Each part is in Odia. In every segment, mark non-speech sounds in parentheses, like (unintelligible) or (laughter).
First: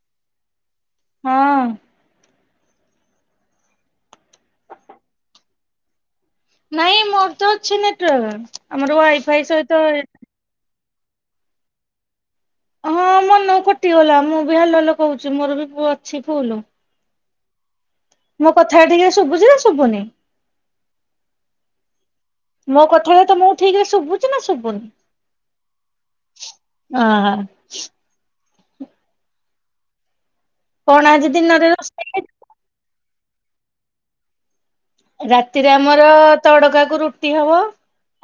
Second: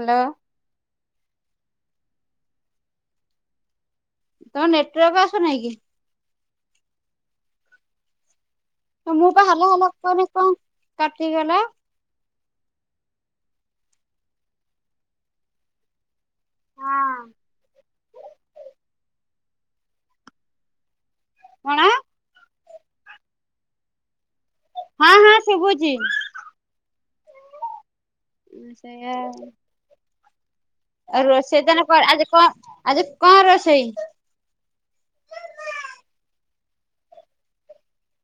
ହାଲୋ। ହଁ। ତମ ନେଟୱାର୍କ ଆସୁନେଇଁ କି? ନାଇଁ ମୋର୍ ତ ଅଛି ନେଟୱାର୍କ, ଆମର କି ମୁଁ ପା ୱାଇଫାଇ ହାଲୋ ସହିତ ହାଲୋ କହନି କଣ କଟିଗଲା। ହଁ ମନକୁ କଟିଗଲା, ମୁଁ ବି ହାଲୋ-ହାଲୋ କହୁଚି ମୋର ବି ଅଛି ଫୁଲୁ। ହଁ ମୋ କଥା (unintelligible) ଶୁଭୁଚି ନା ଶୁଭୁନି? (unintelligible) ମୋ କଥାଟା ତମୁକୁ ଠିକ୍ ରେ ଶୁଭୁଚି ନା ଶୁ ହଁ-ହଁ ଶୁଭୁଚି। (unintelligible) (unintelligible) କଣ ଆଉ ଆଜି ରୋଷେଇ ଦିନରେ (unintelligible) କଣ ଆଜି ହେଇଛି କଣ ଆଜି କଣ ରୋଷେଇ? ରାତିରେ ଆମର ତଡକା କୁ ରୁଟି ହବ।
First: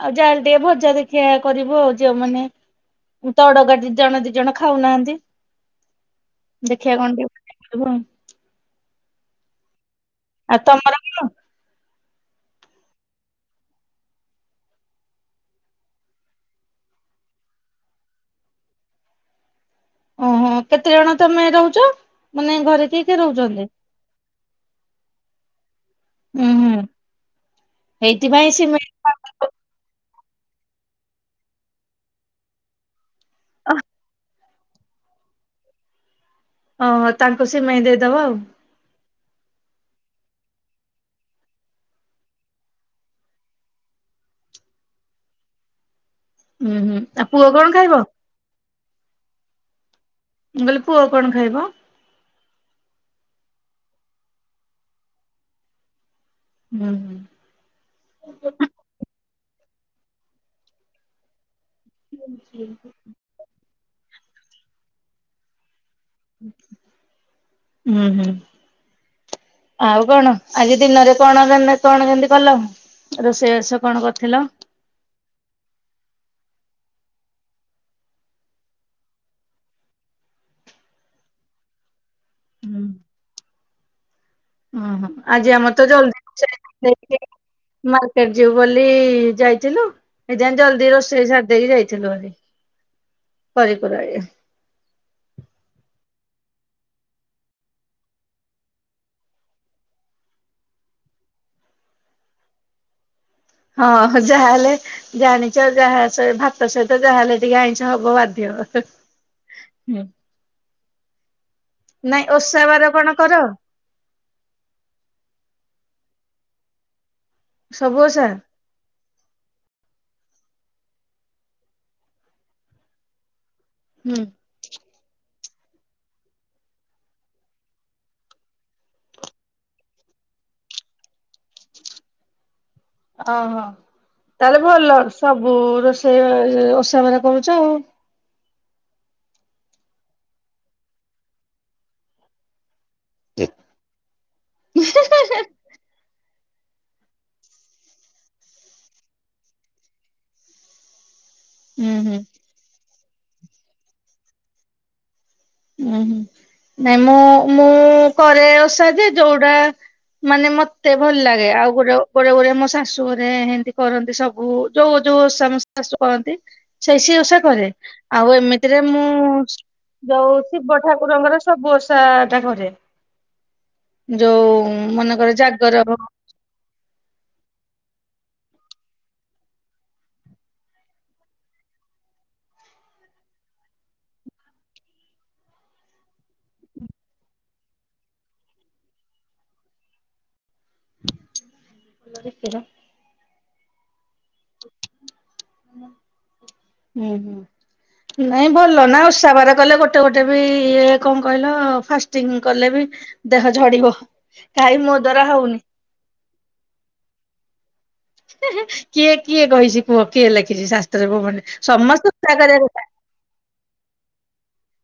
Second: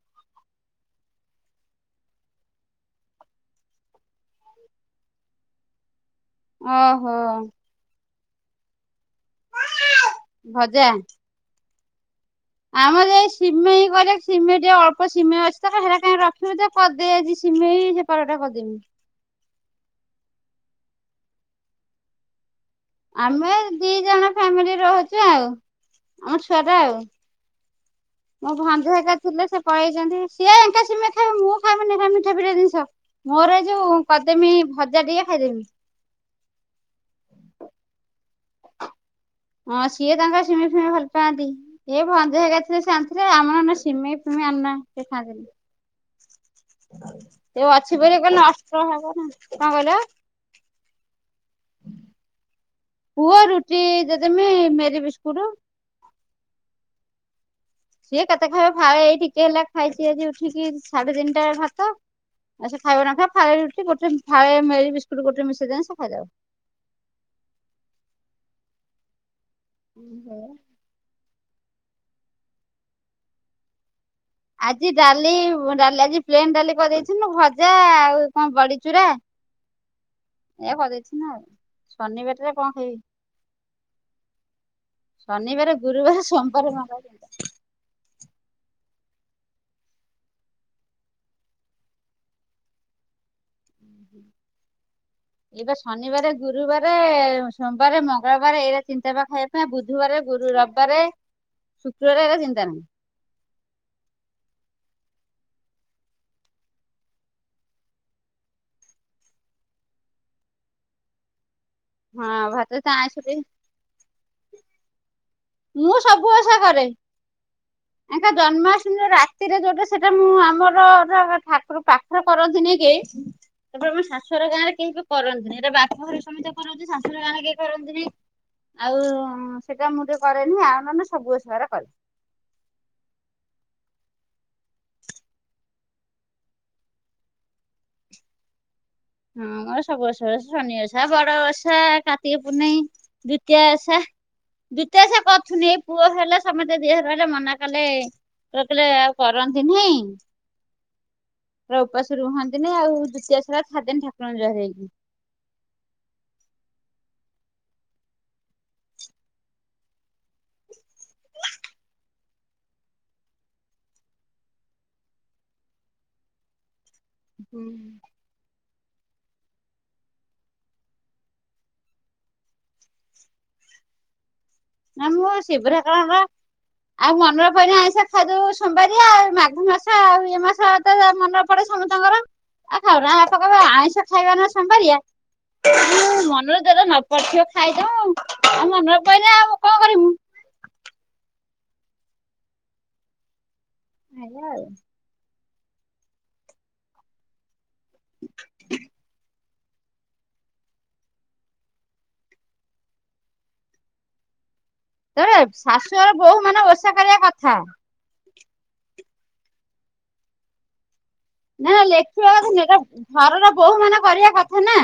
ଆଉ ଯାହେଲେ ଟିକେ ଭଜା ଦେଖିଆ କରିବୁ ଆଉ (unintelligible) ତଡକା (unintelligible) ଜଣେ ଦି ଜଣ ଖାଉନାହାନ୍ତି। ଦେଖିଆ ଓହୋ କଣ ଟିକେ (unintelligible) ଆଉ। ଆଉ ଭଜା। ତମର କଣ? ଆମର ଏ ସିମେଇଁ ଘରେ ସିମେଇଁ ଟିକେ ଅଳ୍ପ ସିମେଇଁ ଅଛି ତ (unintelligible) କାଇଁ ରଖିବୁ କରିଦେ ଆଜି ସିମେଇଁ। ପରଟା (unintelligible) ଓହୋ କେତେ ଜଣ ତମେ ରହୁଚ, ମାନେ ଘରେ (unintelligible) ଆମେ ଦି ଜଣ ଫ୍ୟାମିଲି ରହୁଚୁ ଆଉ, ଆମ ଉୁଁ ହୁଁ ଛୁଆଟା ଆଉ। ସେଇଥିପାଇଁ ମୋ ସିମେଇ ଭଞ୍ଜା ହେରୀକା ଥିଲେ ସେ ପଳେଇଚନ୍ତି, ସିଏ (unintelligible) ସିମେଇଁ ଖାଇବେ ମୁଁ (unintelligible) ସେ ମିଠି-ପିଠା ଜିନିଷ। ମୋର ଏଯୋଉ (unintelligible) ଭଜା ଟିକେ (unintelligible) ଓହୋ, ତାଙ୍କୁ ସିମେଇଁ ଦେଇଦବ ଆଉ। ହଁ, ସିଏ ତାଙ୍କର ସିମେଇଁ-ଫିମେଇଁ ଭଲ୍ ପାଆନ୍ତି। ଏ ଭଞ୍ଜା (unintelligible) ଥିଲେ ସେ ଆଣିଥିଲେ, ଆମର (unintelligible) ସିମେଇଁ-ଫିମେଇଁ (unintelligible) ସେ ହୁଁ ହୁଁ ଆଉ ପୁଅ ଖାଆନ୍ତିନି। ଏ କଣ ଖାଇବ? ଅଛି ବୋଲି (unintelligible) ନଷ୍ଟ ହବ ନା, କଣ କହିଲ? ମୁଁ କହିଲି ପୁଅ କଣ ଖାଇବ? ପୁଅ ରୁଟି ଯେ ଦେମି ମେରି ବିସ୍କୁଟ୍। ହୁଁ ହୁଁ। ସିଏ କେତେ ଖାଇବ ଫାଳେ ଏଇ ଟିକେ ହେଲା ଖାଇଛି ଆଜି ଉଠିକି ସାଢେ ତିନିଟା ବେଳେ ଭାତ। ଆଉ ସେ ଖାଇବ ନଖାଇବ ଫାଳେ ରୁଟି ଗୋଟେ ଫାଳେ ମେରି ବିସ୍କୁଟ୍ ଗୋଟେ ମିଶେଇଦେଲେ ସେ ଖାଇଦବ। ହୁଁ ହୁଁ ଆଉ କଣ ଖାଇଦବ। ଆଜି। ଦିନରେ କଣ ରେନେ କଣ କେମିତି କଲ ରୋଷେଇ ବାସ କଣ କରିଥିଲ? ଆଜି ଡାଲି ଡାଲି ଆଜି ପ୍ଲେନ ଡାଲି କରିଦେଇଥିଲୁ ଭଜା ଆଉ କଣ ବଡିଚୁରା। (inaudible) ଏଇଆ କରିଦେଇଥିଲୁ ଆଉ ଶନିବାର ଟାରେ କଣ ଖାଇବି। ଓହୋ ଆଜି ଶନିବାର ଆମର ତ ଜଲ୍ଦି ଗୁରୁବାର ରୋଷେଇ ସୋମବାର ମଙ୍ଗଳବାର ହେଇଯାଇଛି। ମାର୍କେଟ ଯିବୁ ବୋଲି ଯାଇଥିଲୁ। ସେଇ ଯାଇ ଜଲ୍ଦି ରୋଷେଇ ସାରିଦେଇ ଯାଇଥିଲୁ ଭାରି। ହ (inaudible) କରିପାରେ। (inaudible) ଏବେ ଶନିବାରେ, ଗୁରୁବାରେ, ସୋମବାରେ, ମଙ୍ଗଳବାରେ ଏଇଗୁରା ଚିନ୍ତା ପା ଖାଇଆ। ନା ବୁଧବାରେ, ଗୁରୁ, ରବିବାରେ, ଶୁକ୍ରବାରେ ଏ ଚିନ୍ତା ନାହିଁ। ହଁ ଯାହାହେଲେ। ଜାଣିଛ ଯାହା ସ ଭାତ ସହିତ ଯାହା ହେଲେ ଟିକେ ଆଇଁଷ ହବ ବାଧ୍ୟ। ହୁଁ। ନାଇଁ ହଁ ଓଷା ଭାତରେ ତ ବାର ଆଇଁଷ କଣ ବି କର? ମୁଁ ସବୁ ଓଷା କରେ, ସବୁ ଓଷା? ଏଇଖିଣା ଜନ୍ମାଷ୍ଟମୀ ରେ ଯେଉଁ ରାତ୍। ରାତିରେ ଯୋଉଟା ସେଟା ମୁଁ ଆମର ଠାକୁର ପାଖର କରନ୍ତିନି କେଇ। ତାପରେ ଆମ ହୁଁ। ଶାଶୁୁ ଘର ଗାଁରେ କେହି ବି କରନ୍ତିନି ଏଇଟା ବାପ ଘରେ ସମିତେ କରନ୍ତି ଶାଶୁୁର ଗାଁରେ କେହି କରନ୍ତିନି। ଆଉ ସେଟା ମୁଁ ଟିକେ କରେନି ଆଉ ନହେଲେ ସବୁ ଓଷାଗୁରା କରେ। ଓହୋ ତାହେଲେ ଭଲ ସବୁ ରୋଷେଇ ଓଷା ବାର କରୁଛ ଆଉ। ହଁ ମୋର ସବୁ ଓଷା କରେ ଶନି ଓଷା, ବଡ ଓଷା, କାର୍ତ୍ତିକ ପୂର୍ଣ୍ଣେଇ, ଦ୍ଵିତୀୟ ଓଷା। ଦ୍ୱିତୀୟ ଓଷା କରୁଥୁନି ଏଇ ପୁଅ ହେଲା ସମସ୍ତେ ଦେହ ରହିଲା ମନା କଲେ। ରଖିଲେ ଆଉ କରନ୍ତି ନାହିଁ। ହୁଁ ଓପାସ ହୁଁ। ରୁହନ୍ତିନି ଆଉ ଦିତିଆ ଓଷା ଟା ଛାଡିଦେଲି ଠାକୁରଙ୍କୁ ଜୁଆର ହେଇକି। ଉୁଁ ହୁଁ। ନାଇଁ ମୁଁ ମୁଁ କରେ ଓଷା ଯେ ଯୋଉଟା। ମାନେ ମତେ ଭଲ ଲାଗେ ଆଉ ଗୋଟେ ଗୋଟେ ଗୋଟେ ମୋ ଶାଶୁ ଘରେ ଏମତି କରନ୍ତି ସବୁ। ଯୋଉ ଯୋଉ ଓଷା ମୋ ଶାଶୁ କରନ୍ତି। ସେଇ ସେଇ ଓଷା ହୁଁ। କରେ ଆଉ ଏମିତିରେ ମୁଁ ଯୋଉ ଶିବ ଠାକୁରଙ୍କର। ସବୁ ଓଷା ଟା କରେ। ଯୋଉ ନା ମୁଁ ମନେକର ଶିବ ଜାଗର ହଉ। ଠାକୁରଙ୍କର ଆଉ ମନରେ ପଇଲେ ଆଇଁଷ ଖାଇଦଉ ସୋମବାରିଆ ଆଉ ମାଘ ମାସ ଆଉ ଏ ମାସ ତ ମନର। ଏପଟେ ସମସ୍ତଙ୍କର ଆଉ ଖାଉନା ବାପା କହିବେ ଆଇଁଷ ଖାଇବା ନା ସୋମବାରିଆ। ମନର ଧର ନ ପଡିଥିବ ଖାଇଦଉ ଆଉ ମନର ପହିଲେ ଆଉ। କଣ କରିମୁ। (unintelligible) ହାଲୋ ହୁଁ ହୁଁ। ନାଇଁ ଭଲ ନା ଓଷାବାର କଲେ ଗୋଟେ। ଗୋଟେ ଗୋଟେ ବି ଇଏ କଣ କହିଲ ଫାଷ୍ଟିଂ କଲେ ବି ଦେହ ଝଡିବ। କାଇ ମ (unintelligible) ତବେ ଶାଶୁଘର ବୋହୂ ମାନେ ଓଷା କରିବା କଥା। କିଏ କିଏ କହିଚି କୁହ କିଏ ଲେଖିଚି ଶାସ୍ତ୍ରଭବନେ, ନା ସମସ୍ତେ ଲେଖିବା ଓଷା ନୁହେଁ କରିବା ଏଟା କଥା। ଘରର ବୋହୂ ମାନେ କରିବା କଥା ନା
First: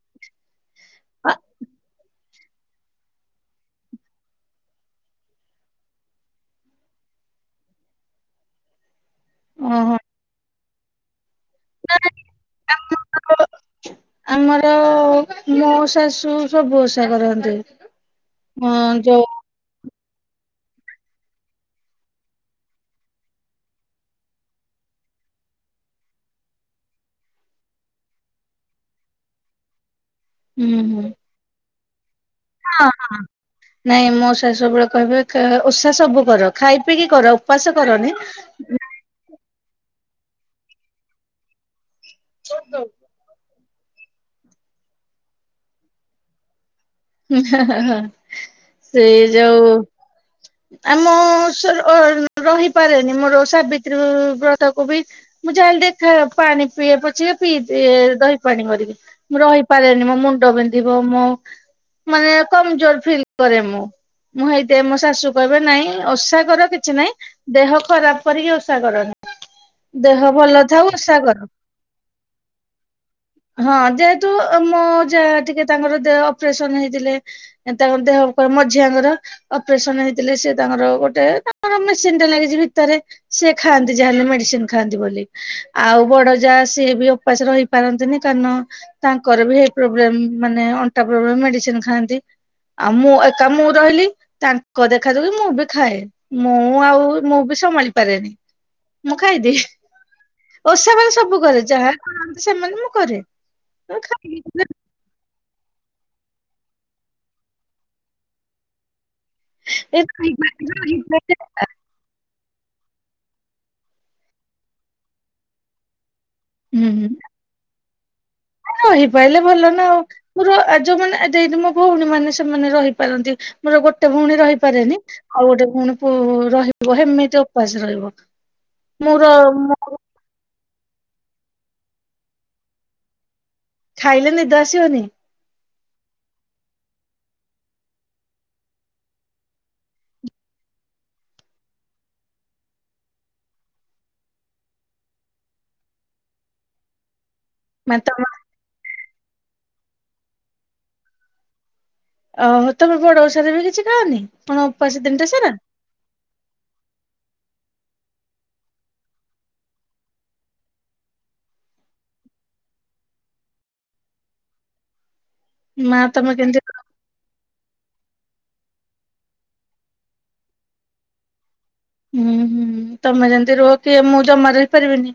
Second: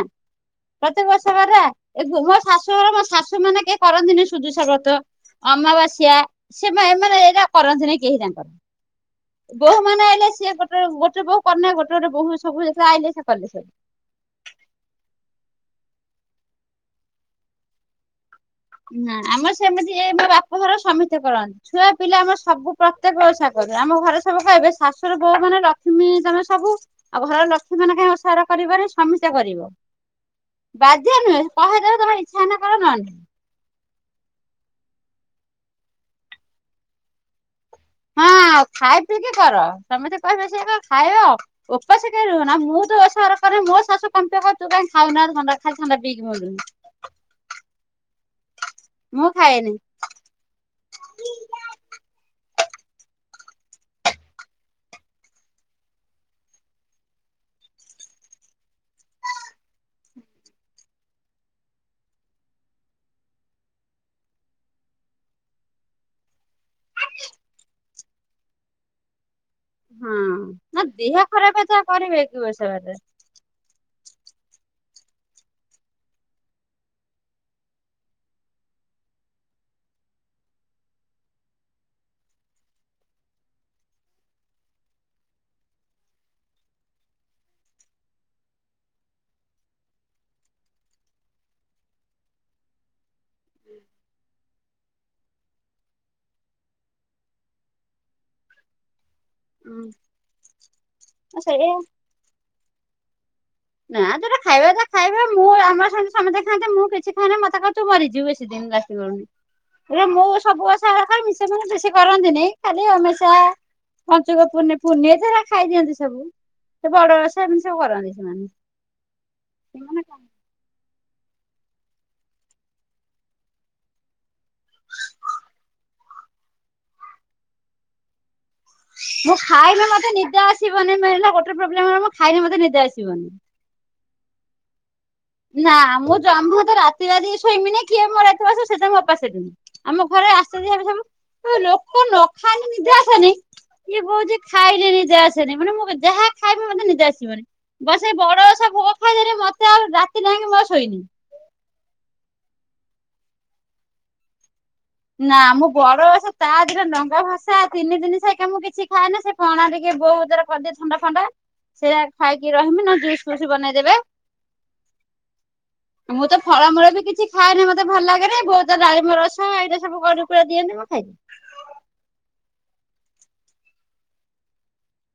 ପ୍ରତିିବର୍ଷ କଥା (unintelligible) ମୋ ଶାଶୁ ଶାଶୁ ଘରେ ମୋ ଶାଶୁ ମାନେ କିଏ କରନ୍ତିନି ସୁଦୁଷାବ୍ରତ। ଅମାବାସ୍ୟା ସେ ଏମାନେ ଏମାନେ ଏଇଟା କରନ୍ତିନି କେହି ତାଙ୍କର। ବହୁ ଓହୋ ମାନେ ଆଇଲେ ସେ ଗୋଟେ ଗୋଟେ ବହୁ କନେ ଗୋଟେ ଗୋଟେ ବହୁ ସବୁ ଆଇଲେ ସେ କଲେ ସବୁ। ଆମର ମୋ ଶାଶୁ ସବୁ ଓଷା କରନ୍ତି। ହଁ ନା ଯୋଉ ଆମର ସେମିତି ଏ ବାପା ଘର ସମୀତେ କରନ୍ତି। ଛୁଆ ପିଲା ଆମର ସବୁ ପ୍ରତ୍ୟେକ ଓଷା କରିବେ ଆମ ଘରେ ସବୁ କହିବେ ଶାଶୁୁର ବୋଉ ମାନେ ଲକ୍ଷ୍ମୀ ତମେ ସବୁ ଆଉ ଘରର ଲକ୍ଷ୍ମୀ ମାନେ କାହିଁ ଓଷା ଗୁରା କରିପାରି ସମୀତେ କରିବ। ହୁଁ ହୁଁ ବାଧ୍ୟ ନୁହେଁ କହିଦେବେ ତମେ ଇଚ୍ଛା ହେଲେ କର ହଁ ନହେଲେ ନାଇଁ। ନାଇଁ ମୋ ଶାଶୁ ସବୁବେଳେ କହିବେ ଓଷା ସବୁ କର ଖାଇ ପିଇକି କର ଉପାସେ କରନି। ପିକି କର ସମତେ କହିବେ ସେ ପା ଖାଇବ ଉପାସେ କେହି ରୁହନା ମୁଁ ତ ମୋ ଶାଶୁ କମ୍ପିବ ତୁ କାଇଁ ଖାଉ ନା ଥଣ୍ଡା ଖାଇ ଥଣ୍ଡା ପିକି ମୁ ସେ ମୁଁ ଯୋଉ ଖାଏନି ଆମ ସେ (unintelligible) ରହିପାରେନି ମୋର ଓଷା ସାବିତ୍ରୀ ବ୍ରଥାକୁ ବି ମୁଁ ଯାହେଲେ ଟିକେ ଖା ପାଣି ପିଏ ପଛିକା ପିଇଦିଏ ଦହି ପାଣି କରିକି। ମୁଁ ରହିପାରେନି ମୋ ମୁଣ୍ଡ ବିନ୍ଧିବ, ମୋ ମାନେ କମଜୋର ଫିଲ୍ କରେ ମୁଁ। ମୁଁ ହେଇଥିପାଇଁ ମୋ ଶାଶୁ କହିବେ ନାଇଁ ଓସା କର କିଛି ନାଇଁ ଦେହ ଖରାପ କରିକି ଓଷା କରନି। ହଁ ଦେହ ଭଲ ନା ଥାଉ ଓଷା ଦେହ କର। ଖରାପ ହେଲେ କରିବେ କି ଓଷା ବାର। ହଁ ଯେହେତୁ ମୋ ଯାଆ ଟିକେ ତାଙ୍କର ଦେ ଅପରେସନ ହେଇଥିଲେ। ଏ ତାଙ୍କ ଦେହ କ ମଝିଆଙ୍କର ଅପରେସନ ହେଇଥିଲେ ସେ ତାଙ୍କର ଗୋଟେ ତାଙ୍କର ମେସିନି ଟେ ଲାଗିଚି ଭିତରେ। ସେ ଖାଆନ୍ତି ଯାହେଲେ ମେଡିସିନ ଖାଆନ୍ତି ବୋଲି। ଆଉ ବଡ ଯାହା ସିଏ ବି ଅ ଉପାସ ରହିପାରନ୍ତିନି କାରଣ ତାଙ୍କର ବି ହେଇ ପ୍ରୋବ୍ଲେମ ମାନେ ଅଣ୍ଟା ପ୍ରୋବଲେମ ମେଡିସିନ ଖାଆନ୍ତି ଆଉ ମୁଁ ଏକା ମୁଁ ରହିଲି ତାଙ୍କ କ ଦେଖାଦେଖି ମୁଁ ବି ଖାଏ ମୁଁ ଆଉ ମୁଁ ବି ସମ୍ଭାଳି ପାରେନି। ମୁଁ ଖାଇଦିଏ ହୁଁ ଓଷା ମାନେ ସବୁ କରେ ସେଇଆ ଯାହା ଖାନ୍ତି ସେମାନେ ମୁଁ କରେ। ମୁଁ ନାଁ ଯୋଟା ଖାଇବି ଖାଇବା କଥା (unintelligible) ଖାଇବ ମୁଁ ଆମର ସାଙ୍ଗ ସମସ୍ତେ ଖାନ୍ତି ମୁଁ କିଛି ଖାଏନି ମତେ କହିବେ ମରିଯିବୁ ବେଶୀ ଦିନି ଲାଷ୍ଟିଙ୍ଗି କରିବୁନି। ଏ (unintelligible) ହୁଁ ମୁଁ ସବୁ ହୁଁ ବଛ ଖ ମି ସେ ମ ବେଶୀ (unintelligible) କରନ୍ତିନି ଖାଲି ଅମ୍ୟାସା ପଞ୍ଚୁକ ପୋନେ ପୁର୍ନି ଦାରା ଖାଇ ଦିଅନ୍ତି ସବୁ। ସେ ବଡ ଓଷା ଏମିତି ସବୁ କରନ୍ତି ସେମାନେ। ରହିପାଇଲେ ଭଲ ନା ଆଉ। ମୋର ଯୋଉମାନେ ମୋ ଭଉଣୀ ମାନେ ସେମାନେ ରହିପାରନ୍ତି ମୋର ଗୋଟେ ଭଉଣୀ ରହିପାରେନି। (unintelligible) ଆଉ ଗୋଟେ ପୁଣି ରହିବ ହେମିତି ଉପାସ ରହିବ। ମୋର ମୁଁ ଖାଇବି ମୋର ମତେ ନିଦେ ଆସିବନି ମେନ୍ ହେଲା ଗୋଟେ ପ୍ରୋବ୍ଲେମ ମୁଁ ଖାଇଲେ ମତେ ନିଦ ଆସିବନି। ଖାଇଲେ ନିିଦ ଆସିବନି? ନା ମୁଁ ଜାମାତ ରାତିରାତିି ଶୋଇମି ନି କିଏ ମରଥିବାସ ସେଟା ମୋ ଉପାସେ ରୁହେନି। (unintelligible) ଆମ ଘରେ ଆଶଯ୍ୟ ଏ ସବୁ କହିବେ ଲୋକ ନ ଖାଇଲେ ନିଧେ ଆସେନି ଇଏ କହୁଛି ଖାଇଲେଣି ଯା ସିଆଡେ ମାନେ ମୁଁ ଯାହା ଖାଇବି ମତେ ନିଦ ଆସିବନି। ମା ବ ସେଇ ତମ ବଡ ଓଷା ଭୋଗ ପାଇଦେଲି ମତେ ଆଉ ରାତି ଯାକେ ମୁଁ ଆଉ ଶୋଇନି। ଓହୋ ତମେ ବଡ ଓଷାରେ ବି କିଛି ଖାଅନି କଣ ଉପାସ ତିନିଟା ନା ସାରା। ମୁଁ ବଡ ଓଷା ତା ଦିନ ଡଙ୍ଗା ଭସା ତିନି ଦିନି ସଇକା ମୁଁ କିଛି ଖାଏନା ସେ ପଣା ଟିକେ ବୋଉ କରିଦିଏ ଥଣ୍ଡା ଫଣ୍ଡା ସେଇଟା ଖାଇକି ରହିବି ନ ହେଲେ ଜୁସ୍ ଫୁସ୍ ବନେଇଦେବେ। ମା (inaudible) ମୁଁ ତମେ ତ କେମିତି ଫଳମୂଳ ବି କିଛି ଖାଏନା ମତେ ଭଲ ଲାଗେନି ବୋଉ ତ ଡାଳିମ୍ବ ରସ ଏଇଟା ସବୁ ଗୋଳେଇକି ଦିଅନ୍ତିି ମୁଁ ଖାଇଦିଏ। ହୁଁ ହୁଁ ତମେ ଯେମତି ରହୁଚି ମୁଁ ଜମା ରହିପାରିବିନି।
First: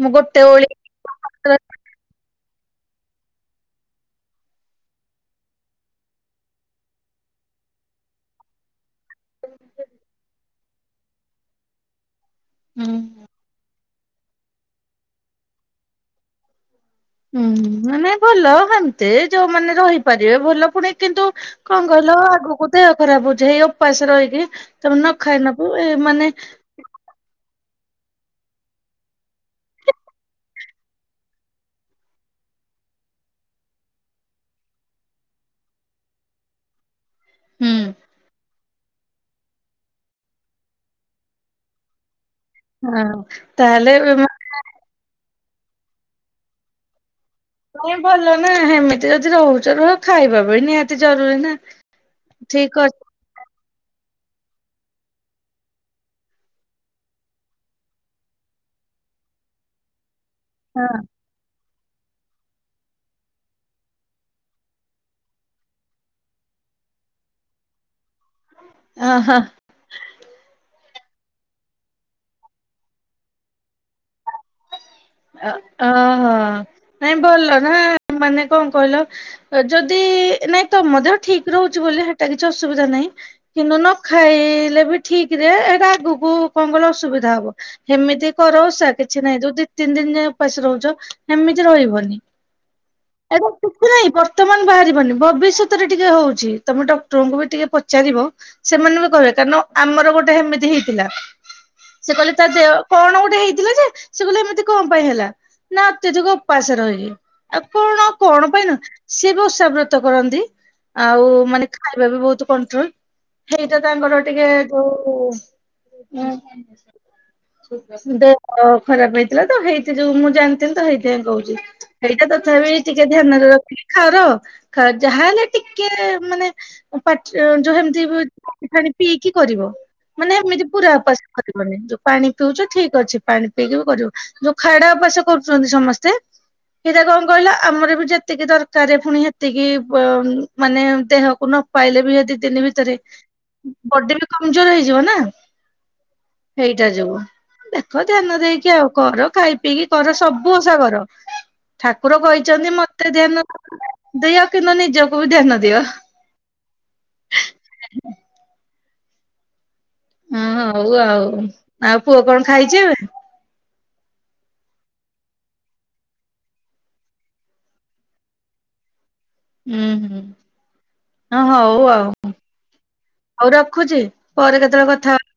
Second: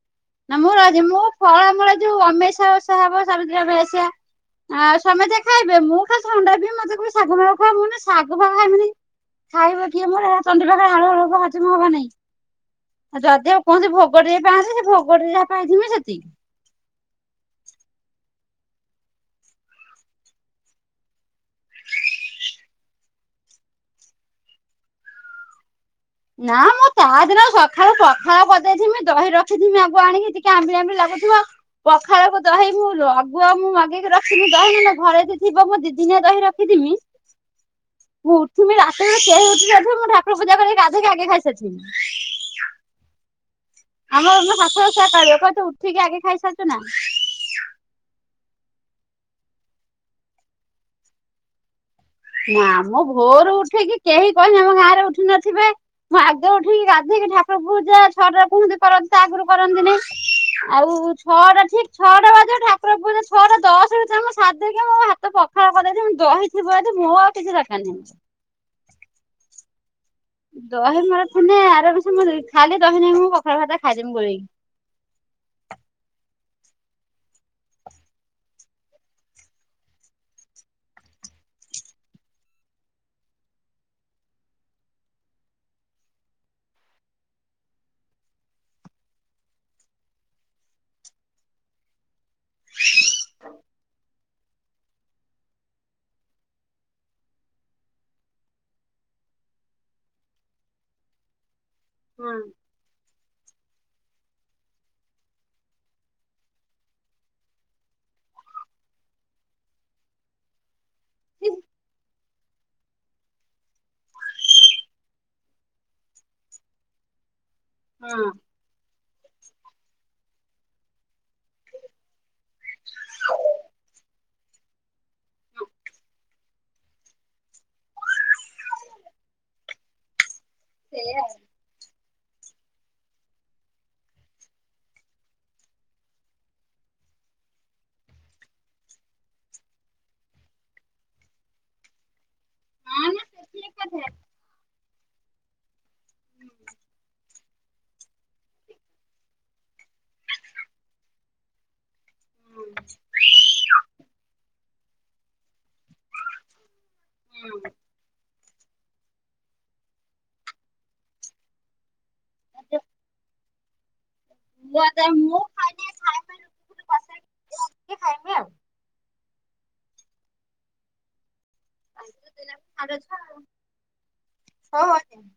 ମୁଁ ଗୋଟେ ନା ଓଳି ମୁଁ ଆଜି ମୁଁ ଫଳମୂଳ ଯୋଉ ଅମେଇଷା ଓଷା ହବ ସାବିତ୍ରୀ ଅମାବାସ୍ୟା। ଆଉ ସମେତେ ଖାଇବେ ମୁଁ ଖାଲି ଥଣ୍ଡା ପିଇବି ମତେ କହିବେ ସାଗୁ ମାଗୁ ଖା ମୁଁ କହିବି ସାଗୁ ମାଗୁ ଖାଇବିନି। ଖାଇବ କିଏ ମୋର ସେରା ତଣ୍ଟି ପାଖରେ ହାଳୁ ହାଳୁ ହଜମ ହବନି। ହୁଁ। ଯଦି ବା କୁହନ୍ତି ଭୋଗ ଟିକେ ପାନ୍ତି ସେ ଭୋଗ ଟିକେ ଯାହା ପାଇଥିବି ସେତିକି। ହୁଁ ନାଇ ଭଲ ହେମତି ଯୋଉମାନେ ରହିପାରିବେ ଭଲ ପୁଣି କିନ୍ତୁ କଣ କହିଲ ଆଗକୁ ଦେହ ଖରାପ ହଉଛି ଏଇ ଉପାସ ରହିକି ତମ ଖାଇ ନବୁ ଏ ମାନେ। ନା ମୁଁ ତା ଦିନକୁ ସକାଳୁ ପଖାଳ କରିଦେଇଥିମି ଦହି ରଖିଥିମି ଆଗୁଆ ଆଣିକି ଟିକେ ଆମ୍ବିଳା ଆମ୍ବିଳା ଲାଗୁଥିବ। ପଖାଳକୁ ଦହି ମୁୁ ଆଗୁଆ ମୁଁ ମାଗିକି ରଖି ଦହି ନା ଘରେ ଥିବ ମୁଁ ଦିଦିନିଆ ଦହି ରଖିଥିମି। ମୁଁ ଉଠିବି ଆଗେ କେହି ଉଠିନଥିବେ ମୁଁ ଠାକୁର ପୂଜା କରି ଗା ଉଠିକି ଆଗେ ଖାଇସାରିଥିବି। ହଁ। ତାହେଲେ ଆମର ହସ ହସ କଥା କହିବେ ଉଠିକି ଆଗେ ଖାଇସାରିଛୁ ନା। ନାଇଁ ଭଲ ନା ସେମିତି ଯଦି ରହୁଛ ରୁହ ଖାଇବା ବି ନିହାତି ଜରୁରୀ ନା। ଠିକ ନାଆମ ଅଛି ଭୋରୁ ଉଠିକି କେହି କହିଲେ ଆମ ଗାଁରେ ଉଠି ନଥିବେ। ମୁଁ ଆଗେ ଉଠିକି ଗାଧେଇକି ଠାକୁର ପୂଜା ଛଅଟାରେ କୁହନ୍ତି କରନ୍ତି ତାପରେ କରନ୍ତିନି। ଆଉ ଛଅଟା ଠିକ ଛଅଟା ବାଜିବ ଠାକୁର ପୂଜା ଛଅଟା ଦଶ ଭିତରେ ମୁଁ ସାରିଦେଇକି ମୋ ହାତ ପ ପଖାଳ କରିଦେଇଥିବ ଦହିଥିବ ଯଦି ମୁଁ ଆଉ କିଛି ଦରକାର ନାହିଁ। ଓହୋ। ଦହି ମୋର ଥିନେ ଆରମ ସେ ଖାଲି ଦହି ନଗେଇକି ମୁଁ ପଖାଳ ଭାତ ଖାଇଦେମି ଗୋଳେଇକି। ଅହୋ ନାଇଁ ଭଲ ନା ମାନେ କଣ କହିଲ? ଯଦି ନାଇଁ ତମ ଦେହ ଠିକ ରହୁଛି ବୋଲି ସେଟା କିଛି ଅସୁବିଧା ନାହିଁ। କିନ୍ତୁ ନ ଖାଇଲେ ବି ଠିକରେ ଏଇଟା ଆଗକୁ କଣ କହିଲ ଅସୁବିଧା ହବ। ଏମିତି କର ଓଷା କିଛି ନାହିଁ ଯଦି ତିନି ଦିନ ଯାଏ ଉପାସ ରହୁଛ ଏମିତି ରହିବନି। (inaudible) ଏବେ କିଛି ନାହିଁ ବର୍ତ୍ତମାନ ବାହାରିବନି ଭବିଷ୍ୟତରେ ଟିକେ ହଉଛି ତମେ ଡକ୍ଟରଙ୍କୁ ବି ଟିକେ ପଚାରିବ। ସେମାନେ ବି କହିବେ କାରଣ ଆମର ଗୋଟେ ସେମିତି ହେଇଥିଲା। ସେ କହିଲେ ହଁ ତା ଦେହ କଣ ଗୋଟେ ହେଇଥିଲା ଯେ ସେ କହିଲା ମତେ। କଣ ପାଇଁ ହେଲା ନା ଅତ୍ୟଧିକ ଉପାସେ ରହିଲେ। ଆଉ କଣ କଣ ପାଇଁନ ସିଏ ପା ଓଷାବ୍ରତ କରନ୍ତି। ଆଉ ମାନେ ଖାଇବା ବି ବହୁତ କଣ୍ଟ୍ରୋଲ। ସେଇଟା ତାଙ୍କର ଟିକେ ଯୋଉ ଉଁ ହୁଁ। ହଁ ଦେହ ଖରାପ ହେଇଥିଲା ତ ହେଇଥି ଯୋଉ ମୁଁ ଜାଣିଥିଲି ତ ହେଇଥି ପାଇଁ କହୁଛି। ଏଇଟା ତଥାପି ଟିକେ ଧ୍ୟାନରେ ରଖିକି କର ଯାହା ହେଲେ ଟିକେ ମାନେ। ଯୋଉ ସେମିତି ପାଣି ଫାଣୀ ପିଇକି କରିବ। ମାନେ ଏମିତି ପୁରା ସେଇଆ ଉପାସ କରିବନି ଯୋଉ ପାଣି ପିଉଛୁ ଠିକ ଅଛି ପାଣି ପିଇକି ବି କରିବ। ଯୋଉ ଖାଡା ଉପାସ କରୁଛନ୍ତି ସମସ୍ତେ? ସେଇଟା କଣ କହିଲ ଆମର ବି ଯେତିକି ଦରକାର ପୁଣି ସେତିକି ମାନେ ଦେହକୁ ନ ପାଇଲେବି ଏ ଦି ଦିନି ଭିତରେ ହଁ ନା ସେଠି ବଡି ବି କମଜୋର ହେଇଯିବ ନା। ସେଇଟା ଯୋଗୁ ଦେଖ ଧ୍ୟାନ ଦେଇକି ଆଉ। କର ଖାଇ ପିଇକି କର ସବୁ ଓଷା କର। ଠାକୁର କହିଛନ୍ତି ଏକାଥରେ। ମତେ ଧ୍ୟାନ ଦିଅ କିନ୍ତୁ ନିଜକୁ ବି ଧ୍ୟାନ ଦିଅ। ହୁଁ। ହଁ ହଉ ଆଉ। ଆଉ ପୁଅ କଣ ଖାଇଛ? କ୍ୱା ଦାଏ ମୁଁ। ଖାଇନି ଖାଇ ଖାଇ ଖାଇମି ଆଉ। ହୁଁ ହୁଁ। ହଁ ହଉ ଆଉ। ହଉ ରଖୁଛି ପରେ ହଉ କେତେବେଳେ ହଉ କଥା ହବା।